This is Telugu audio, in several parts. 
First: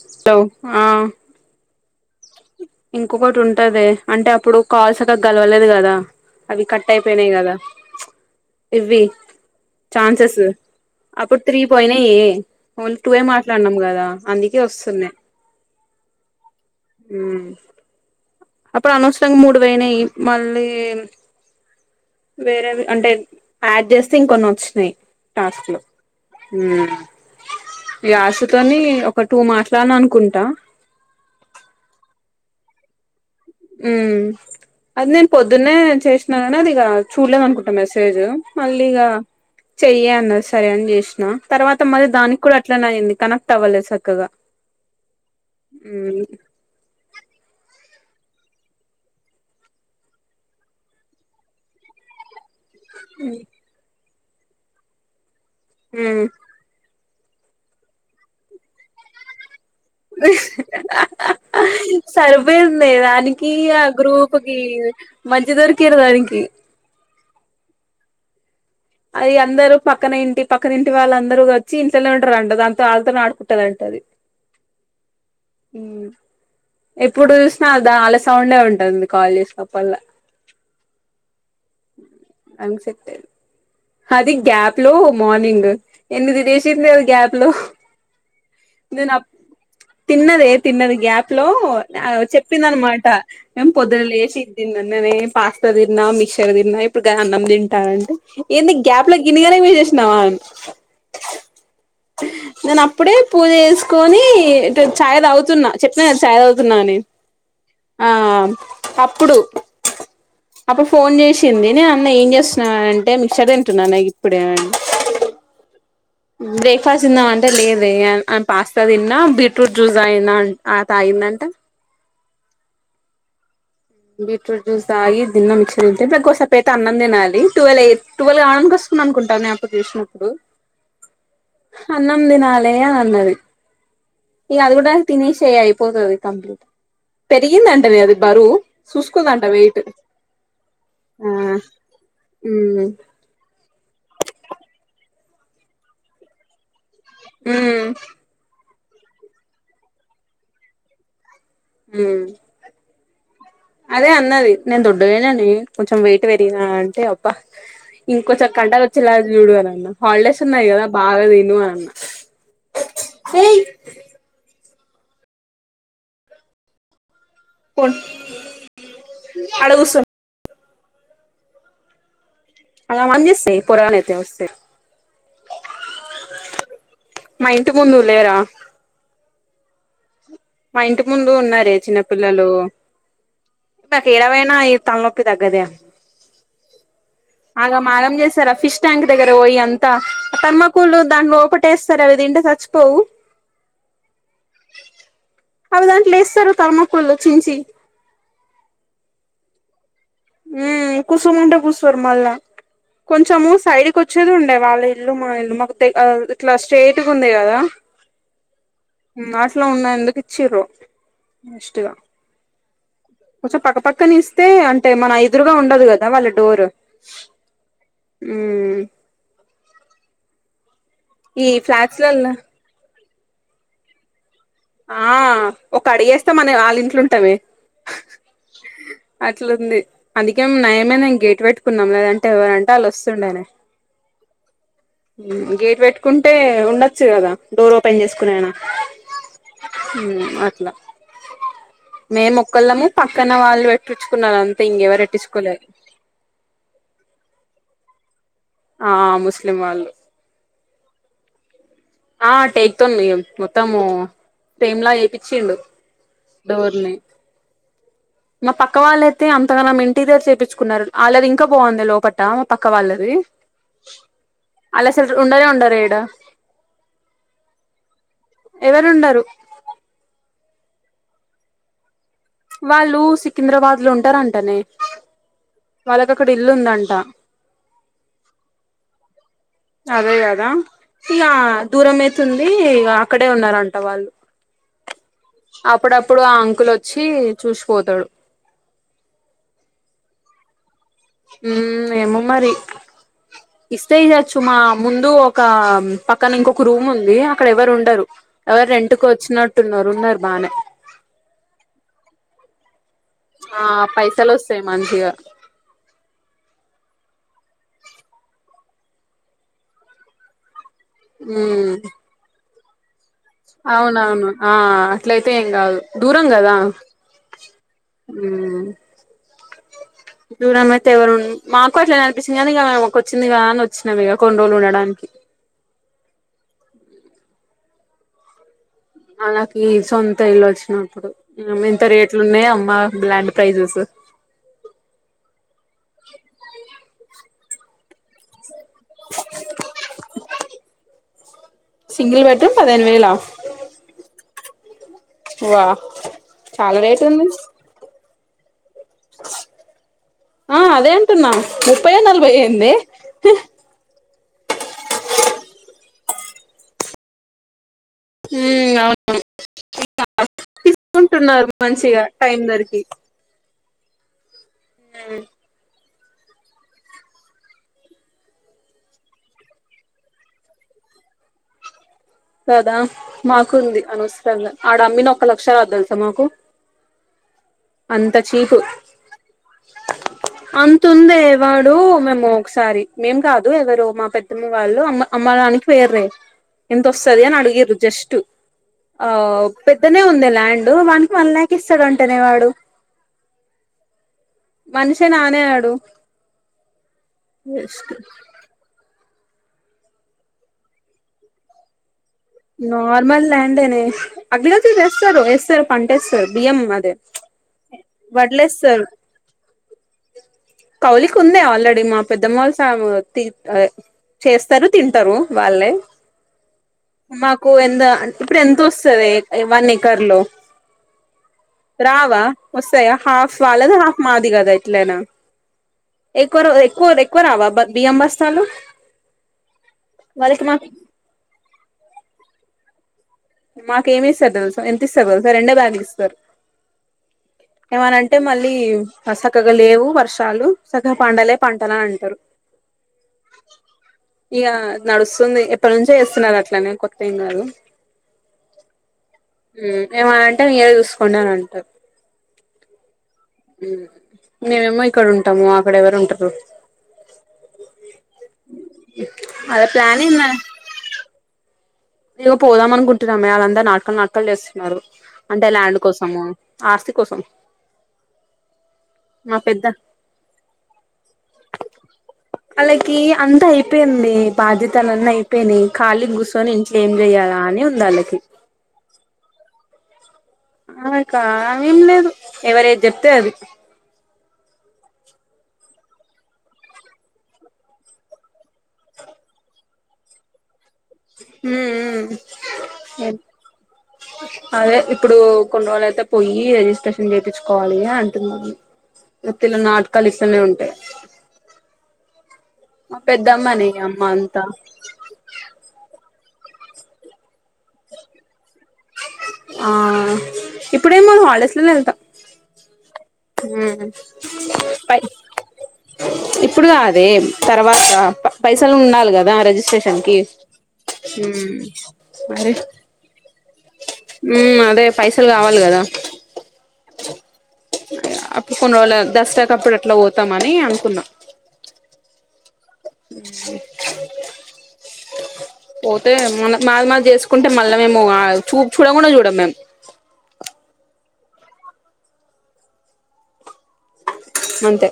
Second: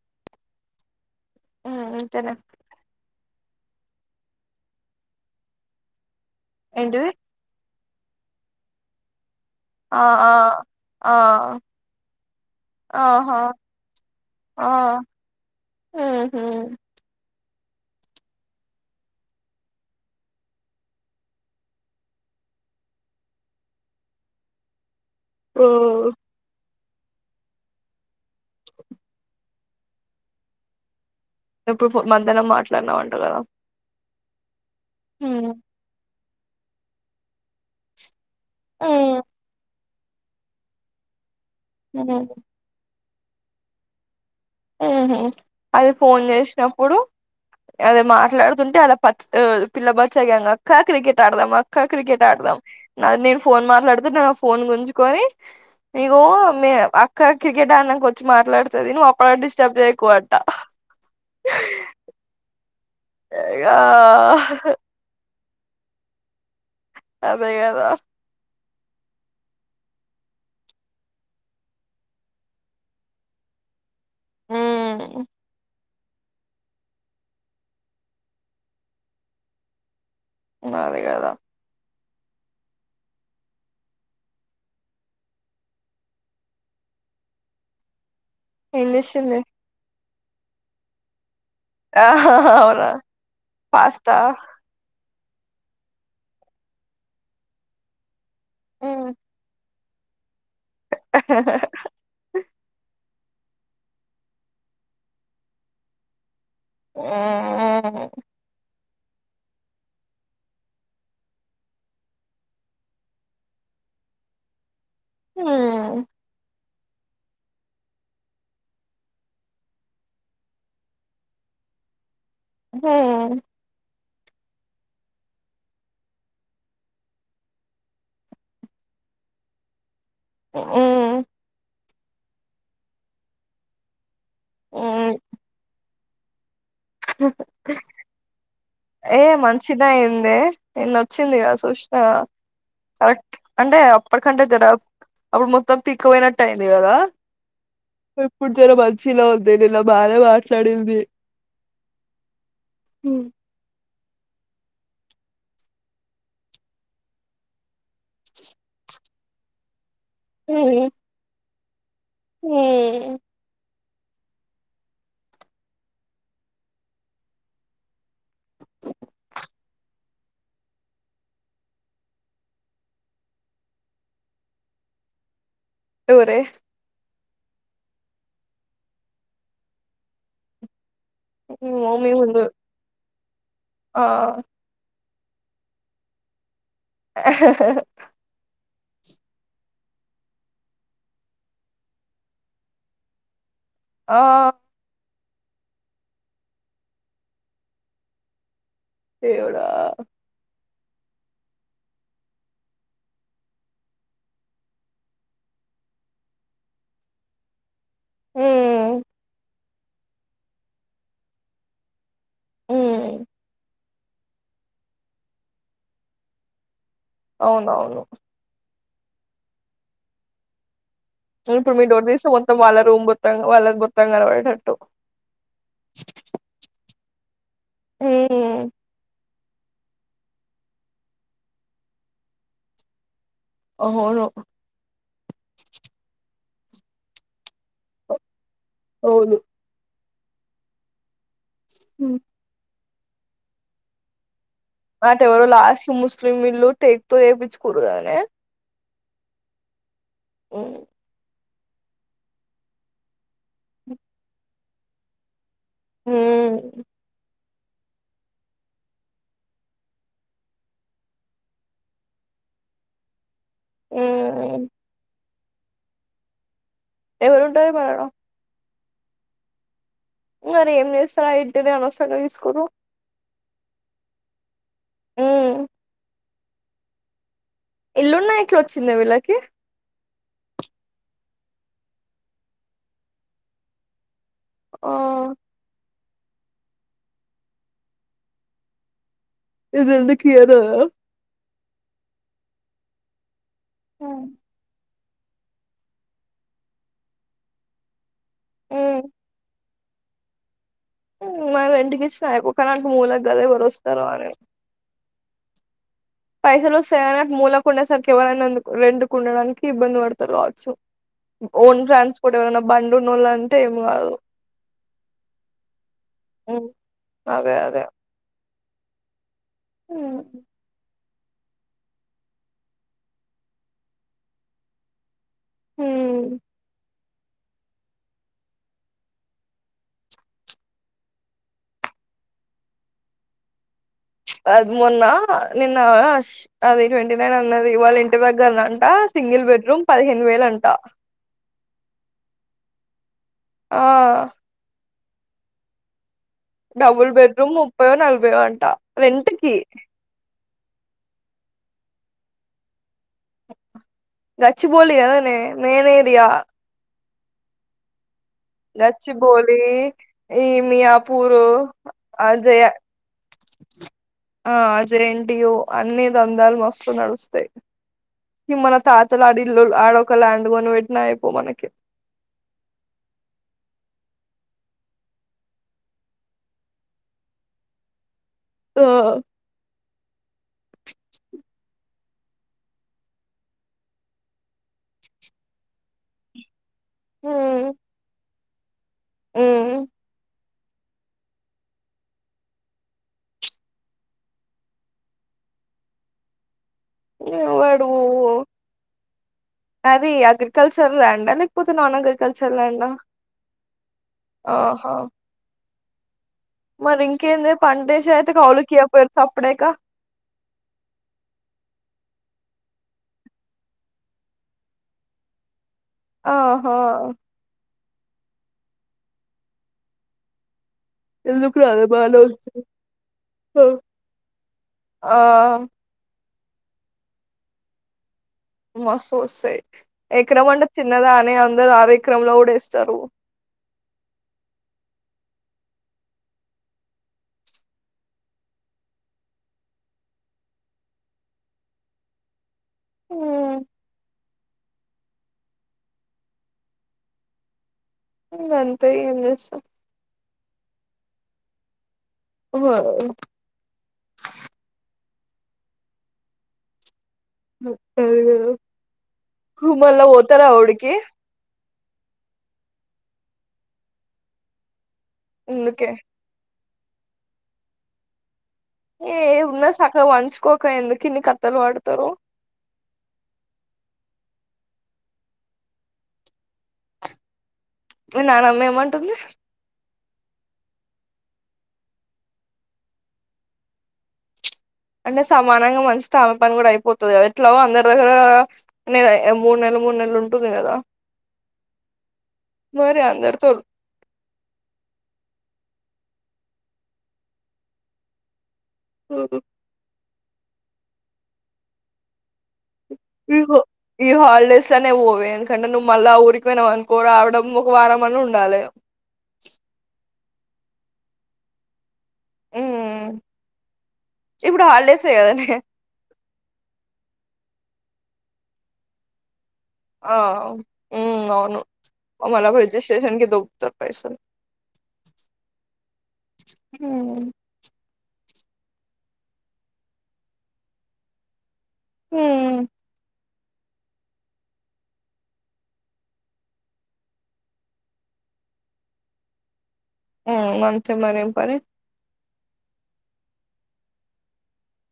హలో ఆహ్. ఇంతేలే. ఇంకొకటి ఉంటదే అంటే అప్పుడు కాల్స్ సక్కగా గలవలేదు కదా. అవి కట్ ఏంటిది అయిపోయినాయి కదా ప్చ్ ఇవ్వీ. ఆహ్. అప్పుడు త్రీ పోయినాయి ఓన్లీ టూ యే ఆహా మాట్లాడినాం కదా అందుకే వస్తున్నాయి. ఉహూ ఉమ్. ఉమ్ అప్పుడు అనవసరంగా మూడు పోయినయి మళ్ళీ. వేరేవి అంటే యాడ్ చేస్తే ఇంకొన్ని వచ్చినాయి. ఓ టాస్క్ లో ఉమ్. వ్యాసుతోని ఒక టూ మాట్లాడ్నా అనుకుంటా. ఇప్పుడు మధ్యాహ్నం మాట్లాడినావంటా కదా. ఉమ్ అది నేను ఉమ్ పొద్దున్నే చేసినానున్న అది ఇంకా చూడలేదు అనుకుంటా మెసేజ్. మళ్ళీగా ఉమ్ చెయ్యి అన్నది సరే అని చేసినా తర్వాత ఉమ్ మరిదానికి కూడా అట్లనే అయింది. కనెక్ట్ అవ్వలే సక్కగా ఉహుమ్మ్ అది ఫోన్ చేసినప్పుడు అదే మాట్లాడుతుంటే అలా పచ్ పిల్ల బచ్చగ్యాంగ్ అక్క క్రికెట్ ఆడదాం అక్క క్రికెట్ ఆడదాం నాది నేను ఫోన్ మాట్లాడితే నా ఫోన్ గుంజుకొని ఇంగొ ఉమ్ మి అ క్క క్రికెట్ ఆడినంక వచ్చి మాట్లాడుతది నువ్వు అపట్వరకు డి సరిపో యిందే దానికి ఇగ ఆ గ్రూపుకి మంచిగా దొరికిండ్రు దానికి అదే కదా అది ఇగ అందరు పక్కన ఇంటి పక్కన వాళ్ళ అందరు వచ్చి ఇంట్లోనే ఉంటారంట దాంతో ఆళ్ళతోనే ఆడుకుంటదంట అది ఉహ్మ్ ఉమ్మ్ ఎప్పుడు చూసినా దా అల సౌండే ఉంటది నేకాల్ చేసినప్పుడల్లా మాదే గాదా అంగ్ సెటైంది అది గ్యాప్లో మార్నింగ్ ఎనిమిది డేసింది అది గ్యాప్లో ఏం చేస్తుంది తిన్నదే తిన్నది గ్యాప్ ల్లో ఆహా అవునా చెప్పిందన్నమాట మేం పొద్దున పాస్తా లేచి ఇది తిన్నననే పాస్తా తిన్నా మిక్సర్ తిన్నా ఇప్పుడు గా అన్నం తింటా అంటే ఏందే ఉమ్. గ్యాప్లో గినిగనం ఎసేసీ నా అని నేను అప్పుడే పూజ చేసుకొని తే చాయ్ తాగుతున్న చెప్పిన కదా చాయ్ తాగుతున్నాఅని ఉమ్. ఆఆ అప్పుడు అప్పుడు ఫోన్ చేసింది నేనన్న ఏం చేస్తున్నవే అంటే మిక్చర్ తింటున్నానే ఇప్పుడె అని ఉమ్మ్ బ్రేక్ ఫాస్ట్ తిందాం అంటే లేదే పాస్తా తిన్నా బీ ఫ్రూట్ జ్యూస్ తాగిందా అ తాగిందంట ఉమ్మ్ బీట్రూట్ జ్యూస్ తాగి ఇదితిన్న మిక్సర్ తింటే దగ్గు వస్తాది పేతా అన్నం తినాలి టువెలే టువల్ కావడానికి వ స్తుంది అనుకుంటానే అప్పుడు చూసిన ఉమ్మ్ అన్నం తినాలే అన్నది ఇగ అదిగుడా ఉమ్. తినేసేయ్ అయిపోతది కంప్లీట్ పెరిగిందంటనే అది బరువు ఏం చూసుకోదంట వెయిట్ మంచిగానే అయిందె నిన్న ఆ వచ్చిందిగా చూసిన ఉమ్ అట్ అంటే అప్పటికంటే జర అప్పుడు మొత్తం పీకపోయినట్టు అయింది కదా ఉమ్ ఇప్పుడు జర మం చిలోవుందే నిన్న బానే మాట్లాడింది ఉమ్మ్ హ్మ్ అదే అన్నది నేను దొడ్డుగయిననే కొంచెం వెయిట్ పెరిగిన అంటే అబ్బా ఇంకోచ కండలు వచ్చేలా చుడు అనిఅన్న హాలిడేస్ ఉన్నాయి కదా బాగా తిను అని అన్న హుమ్మ్ ఏయ్ కోన్ ఆడ కూసో ఆగమాగం చేస్తాయ్ ఈపోరగాన్ని అయితే వస్తే ఎవరే మాఇంటి ముందు లేరా మా ఇంటి ముందు మీ ఉన్నారే మమ్మీ ముందు చిన్నపిల్లలు ఆ నాకు ఏడ వేయిన ఈ తలనొప్పి తగ్గదే ఆగమాగం చేస్తారు ఆ ఫీష్ ట్యాంక్ దగ్గర పోయి అంతా తర్మకోల్ దాని లోపల ఏస్తారు అవి తింటే చచ్చిపోవు ఆ అవి దాంట్లో వెస్తారు తర్మకోల్ చుంచి దేవుడా ఉ కుసోమంటే కుసోరు మళ్ళ కొంచెము సైడ్కి వచ్చేది ఉండే వాళ్ళ ఇల్లు మా ఇల్లు మాకు తె ఇట్లా స్ట్రేట్గా ఉంది కదా ఉమ్. నాట్లా ఉన్న ఎందుకు ఇచ్చిరో వెస్ట్ గా ఉమ్ కొంచం పక్కపక్కని ఇస్తే అంటే మన ఎదురుగా ఉండదు కదా వాళ్ళ డోరు అవునవును ఉ ఈ ఇప్పుడు మీ డోర్ ఫ్లాట్స్లల్ల తీస్తే మొత్తం వాళ్ళ రూమ్ మొత్తంగా వాళ్ళ మొత్తం కనాబడేటట్లు ఆ ఒక్క అడిగేస్తే మనం వాళ్ళ ఇంట్లుంటామే ఉమ్ అట్లుంది అందుకే నయమేనే మేము గేటు పెట్టుకున్నాం లేదంటే ఎవరంటే వాళ్ళు వస్తుండేనే అవును గేట్ పెట్టుకుంటే ఉండొచ్చు కదా డోర్ ఓపెన్ చేసుకునేనా అవును అట్లా మేమోక్కళ్ళము పక్కన వాళ్ళు పెట్టిచ్చుకున్నారంత అట ఎవరు లాస్ట్ ముస్లింల్లు టేక్ తో చెపిచ్చుకున్నారు కదనే ఆ ముస్లిం వాళ్ళు హ్ ఆ టేక్తో ఇగ మొత్తము ఫ్రేమ్మ్లా చేపీచ్చిండు డోర్నీ మా పక్క వాళ్ళయితే అంతగానం ఇంటీరియర్ చేపిచ్చుకున్నారు ఆళ్ళది ఇంకా బాగుంది లోపట మా పక్క వాళ్ళది ఉమ్ అల్లు అసలు ఉండనే ఉండరూ ఇడ ఎవరు ఉంటారు మాడం ఎవరున్నారు మరి ఏం చేస్తారు ఆ ఇంటినీ అనవసరంగా తీసుకున్నారు వాళ్ళు సికింద్రాబాద్ లో ఉంటారంటనే ఉమ్ వాళ్ళకు అక్కడ ఇల్లుందంట ఇల్లున్నా ఎట్లా వొచ్చిందే వీళ్ళకి అదే గాదా ఇక దూరం అయితుంది ఇగా అక్కడే ఉన్నారంట వాళ్ళు ఆ అప్పుడప్పుడు ఆ అంకులు వచ్చి చూసిపోతాడు ఇది ఎందుకు ఇయాలేదా ఉ ఏమో మరి ఇస్తే ఉమ్ ఇయాచ్చు మా ముందు ఒక పక్కన ఇంకొక రూమ్ ఉంది. అక్కడ ఎవరు ఉండరు ఎవరో రెంట్ కు వచ్చిన ఉన్నరూ ఉన్నరూ బాగానే మ రెంటికీ ఇచ్చిన అయిపో కని అది మూలకి గద ఆ ఏవరు వస్తారు అని పైసలు వస్తాయి మంచిగా పైసలు వస్తయనే మూల ఉండేసరికి ఎవరైనా రెంటుకు ఉండడానికి ఇబ్బంది పడతారు కావచ్చు మ్మ్ ఓన్ ట్రాస్పోర్ట్ ఎవరన్న బం అవునవును ఆ అట్లయితే ఏం కాదు దూరం గాదా అదే అదే నువ్వు నమ్మితే ఎవరు ఉం మాకు అట్లానే అనిపించింది కానీ ఇక అక్క ఓచ్చింది కదా అని వచ్చినాము ఇక కొన్ని రోజులు ఉండడానికి హ్ అల్లకి సొంత ఇల్లు వచ్చినప్పుడు ఎంత రేట్లు ఉన్నాయ అమ్మా బ్లాండ్ ప్రైజెస్ అది మొన్న నిన్న అది ట్వంటీ నైన్ అన్నది వాళ్ళ ఇంటి దగ్గర ట సింగిల్ బెడ్ రూమ్ పదిహేను వేల అంటా పదిహెను వేలా ఆ వా చాలా రేట్ డబుల్ ఉంది బెడ్రూమ్ ముప్పయో నలభై అంట రెంట్ కి ఆ అదే అంటున్నా ముప్పయో నలభై ఎంది ఎ గచ్చిభౌలి కదేనే మెయిన్ ఏరియా ఊ అవును గచ్చిబౌలి [unintelligible] ఈ మియాపూరు తీసుకుంటున్నారు మంచిగా టైం అజయ దొరికి ఆ జె ఎన్ టి యు అన్ని దందాలు మస్తు నడుస్తాయి ఈ మన తాతలు ఆడిల్లు ఆడొక ల్యాండ్ కొనిపెట్టిన అయిపోవు మనకి కదా మాకుంది అనవసరంగా ఆడ అమ్మిన ఒక లక్ష రాదు తెలుసా మాకు అంత చీపు ఆ అంతుందే వాడు మేము ఒకసారి మేం కాదు ఎవరో మా పెద్దమ్మ వాళ్లు అమ్ అమ్మ డానికి పోయిర్రు ఎంత వస్తది అని ఉమ్ అడిగిర్రు జస్ట్ ఆ ఉమ్ పెద్దనే ఉందే ల్యాండ్ దానికి వన్ ల్యాక్ ఇస్తాడంటనే వాడు మనిషినేనా వాడు వాడు వేస్ట్ అది అగ్రికల్చర్ ల్యాండా లేకపోతే నార్మల్గా నార్మల్ ల్యాండే నే అగ్రికల్చర్ ఆహా చేస్తారు ఏస్తారు పంట ఏస్త తారు బియ్యం అదే మరి ఇంకేందే పంటేసి అయితే వడ్లు ఏస్తారు కౌలుకియపోయారు సప్పుడేక కౌలికు ఉన్నాయి ఆల్రెడీ మా పెద్దమ్మ వాళ్లు తిత్తారు చేస్తారు తింటారు వాళ్లే ఆ మాకు ఎంత ఇప్పుడు ఎంత వస్తదే వన్ ఎకర్ లో ఎందుకు రాలే బానే రావా వస్తాయి వస్తాయా హాఫ్ వాళ్లది హాఫ్ మాది కదా ఎట్లైనా ఆ ఎక్కువ ఎక్కువ ఎక్కువ రావా బియ్యం బస్ మస్తు వస్తాయి వాళ్ళకి ఎకరం అంటే మాకు చిన్నదానే అందరు ఆర ఎకరం లో కూడా ఏస్తారు మాకు ఏమి ఇస్తారు తెలుసా ఎంత ఇస్తారు తెలుసా రెండే బ్యాగులు ఇస్తారు ఏమనంటే మళ్లీ సక్కగా లేవు వర్షాలు సక్కగా పండలే పంటలు అని అంటారు ఉమ్ ఇగా నడుస్తుంది ఎప్పటి నుంచే చేస్తున్నారు అట్లనే కొత్త ఏం గాదు ఇంగ అంతే ఇగ మ్ ఏమన్నా అంటే మీరే చూసుకోండి అని అంటారు ఊ ఆ ఊ మ్ మేమేమో ఇక్కడ ఉంటాము అక్కడ ఎవరు ఉంటారు అదే కదా అదే ప్లాన్ మళ్ళా ఏంద పోతార వుడికి ఇగ పోదాం అనుకుంటున్నా మే వాళ్లందరు నాట్కలు నాట్కలు చేస్తున్నారు అంటే ల్యాండ్ అందుకే కోసము ఆస్తి కోసం ఏ మా పెద్ద ఉన్నది సక్కగా పంచుకోక ఎందుకు ఇన్ని కథలు పడతారు ఆళ్లాకి అంతా అయిపోయింది బాధ్యతలన్నీ అయిపోయినాయి ఖాళీ కూర్చొని ఇంట్లో ఏం చేయ్యాలా అని ఉం మీ నానమ్మ ఏమంటుంది ఆమేకా ఏం లేదు ఎవరు ఏది చెప్తే అది అంటే సమానంగా పంచితే ఆమె పని కూడా అయిపోతది కదా ఎట్లాగో అందరి దగ్గర నెల మూడు నెల్ మూడు నెల్లు ఉంటుంది కదా ఊమ్ మరి ఉం ఊమ్ అందరితో అదే ఇప్పుడు కొన్ని రోజులు అయితే పోయి రిజిస్ట్రేషన్ చేపిచ్చుకోవాలి అంటుది ఇది మత్తిలో నాటకాలు ఇస్త్ స్తనే ఉంటాయ్ ఇగో ఈ అంతా హాల్డేస్ లొనే పోవే ఎందుకంటే నువ్వు మళ్ల ఊర్ రికి పోయినవ్అనుకో రావడం ఒక వారం అన్న ఉండాలి ఇప్పుడేం పోను హాల్ డేస్ లనే ఎళ్తా మ్మ్ ఉమ్ ఇప్పుడు బై హాలిడేసే కదనే ఇప్పుడు కాదే తర్వాత పైసలు ఉండాలి కదా రిజిస్ స్ట్రేషన్ కి ఆ మ్మ్ ఉంమ్ అవును మళ్ళ మరి రిజిస్ట్రేషన్ కి దొబ్బుతారు పైసలు ఉమ్ అదే పైసలు కావాలి కదా మ్మ్ అప్పుడు కొన్ని రోజుల దసర కప్పుడు అట్లా పోతామని అనుకున్నామ్ ఉమ్ [inaudible] పోతే మన మాది మాది చేసుకుంటే మళ్ళా మేము చూపు చూడకుండా చూడము మేము ఉమ్ అంతే మరేం పని అంతే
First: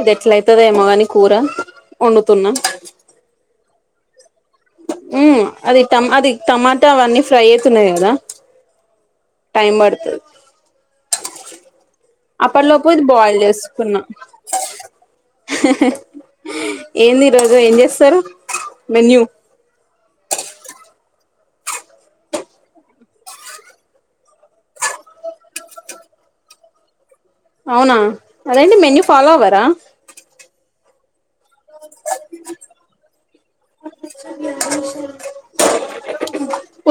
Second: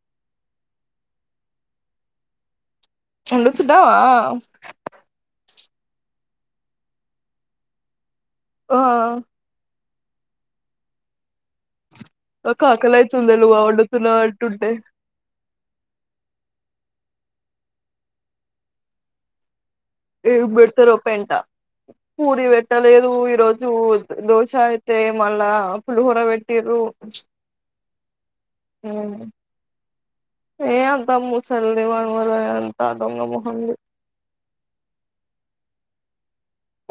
ఇది ఎట్ల అయితదేమో కాని కూర వండుతున్నా వండుతున్నావా ఉం అది టమ్ అది టమాటా అవన్నీ ఫ్రై అవుతున్నాయ్ కదా ఆ వినబడతది నాకు అప్పట్లోపు ఇది ఆకలైతుంది బోయిల్ నువ్వు చేసుకున్నా వండుతున్నావ్ అంటుంటే హాహ హా ఏంది ఈ రోజు ఏం చేస్తారు మెన్యూ ఏం పెడతరో పెంట పూరి పెట్టలేదు ఈరోజు దోశ అయితే మళ్ళా పులిహోర పెట్టి అవునా అదేంటి మెన్యూ ఉమ్, ఫాలో అవరా ఏ అంతా మూసలిది వాల్ వాళ్ళ [unintelligible] వ అంత దొంగ మెహంది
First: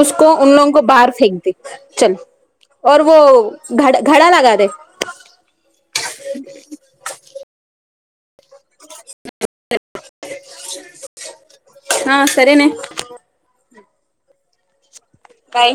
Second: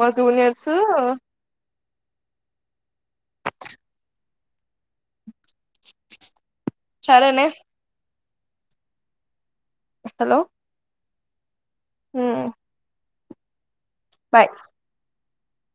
మా జూనియర్స్ [unintelligible] సరేనే హలో ఆ సరేనే బాయ్ బాయ్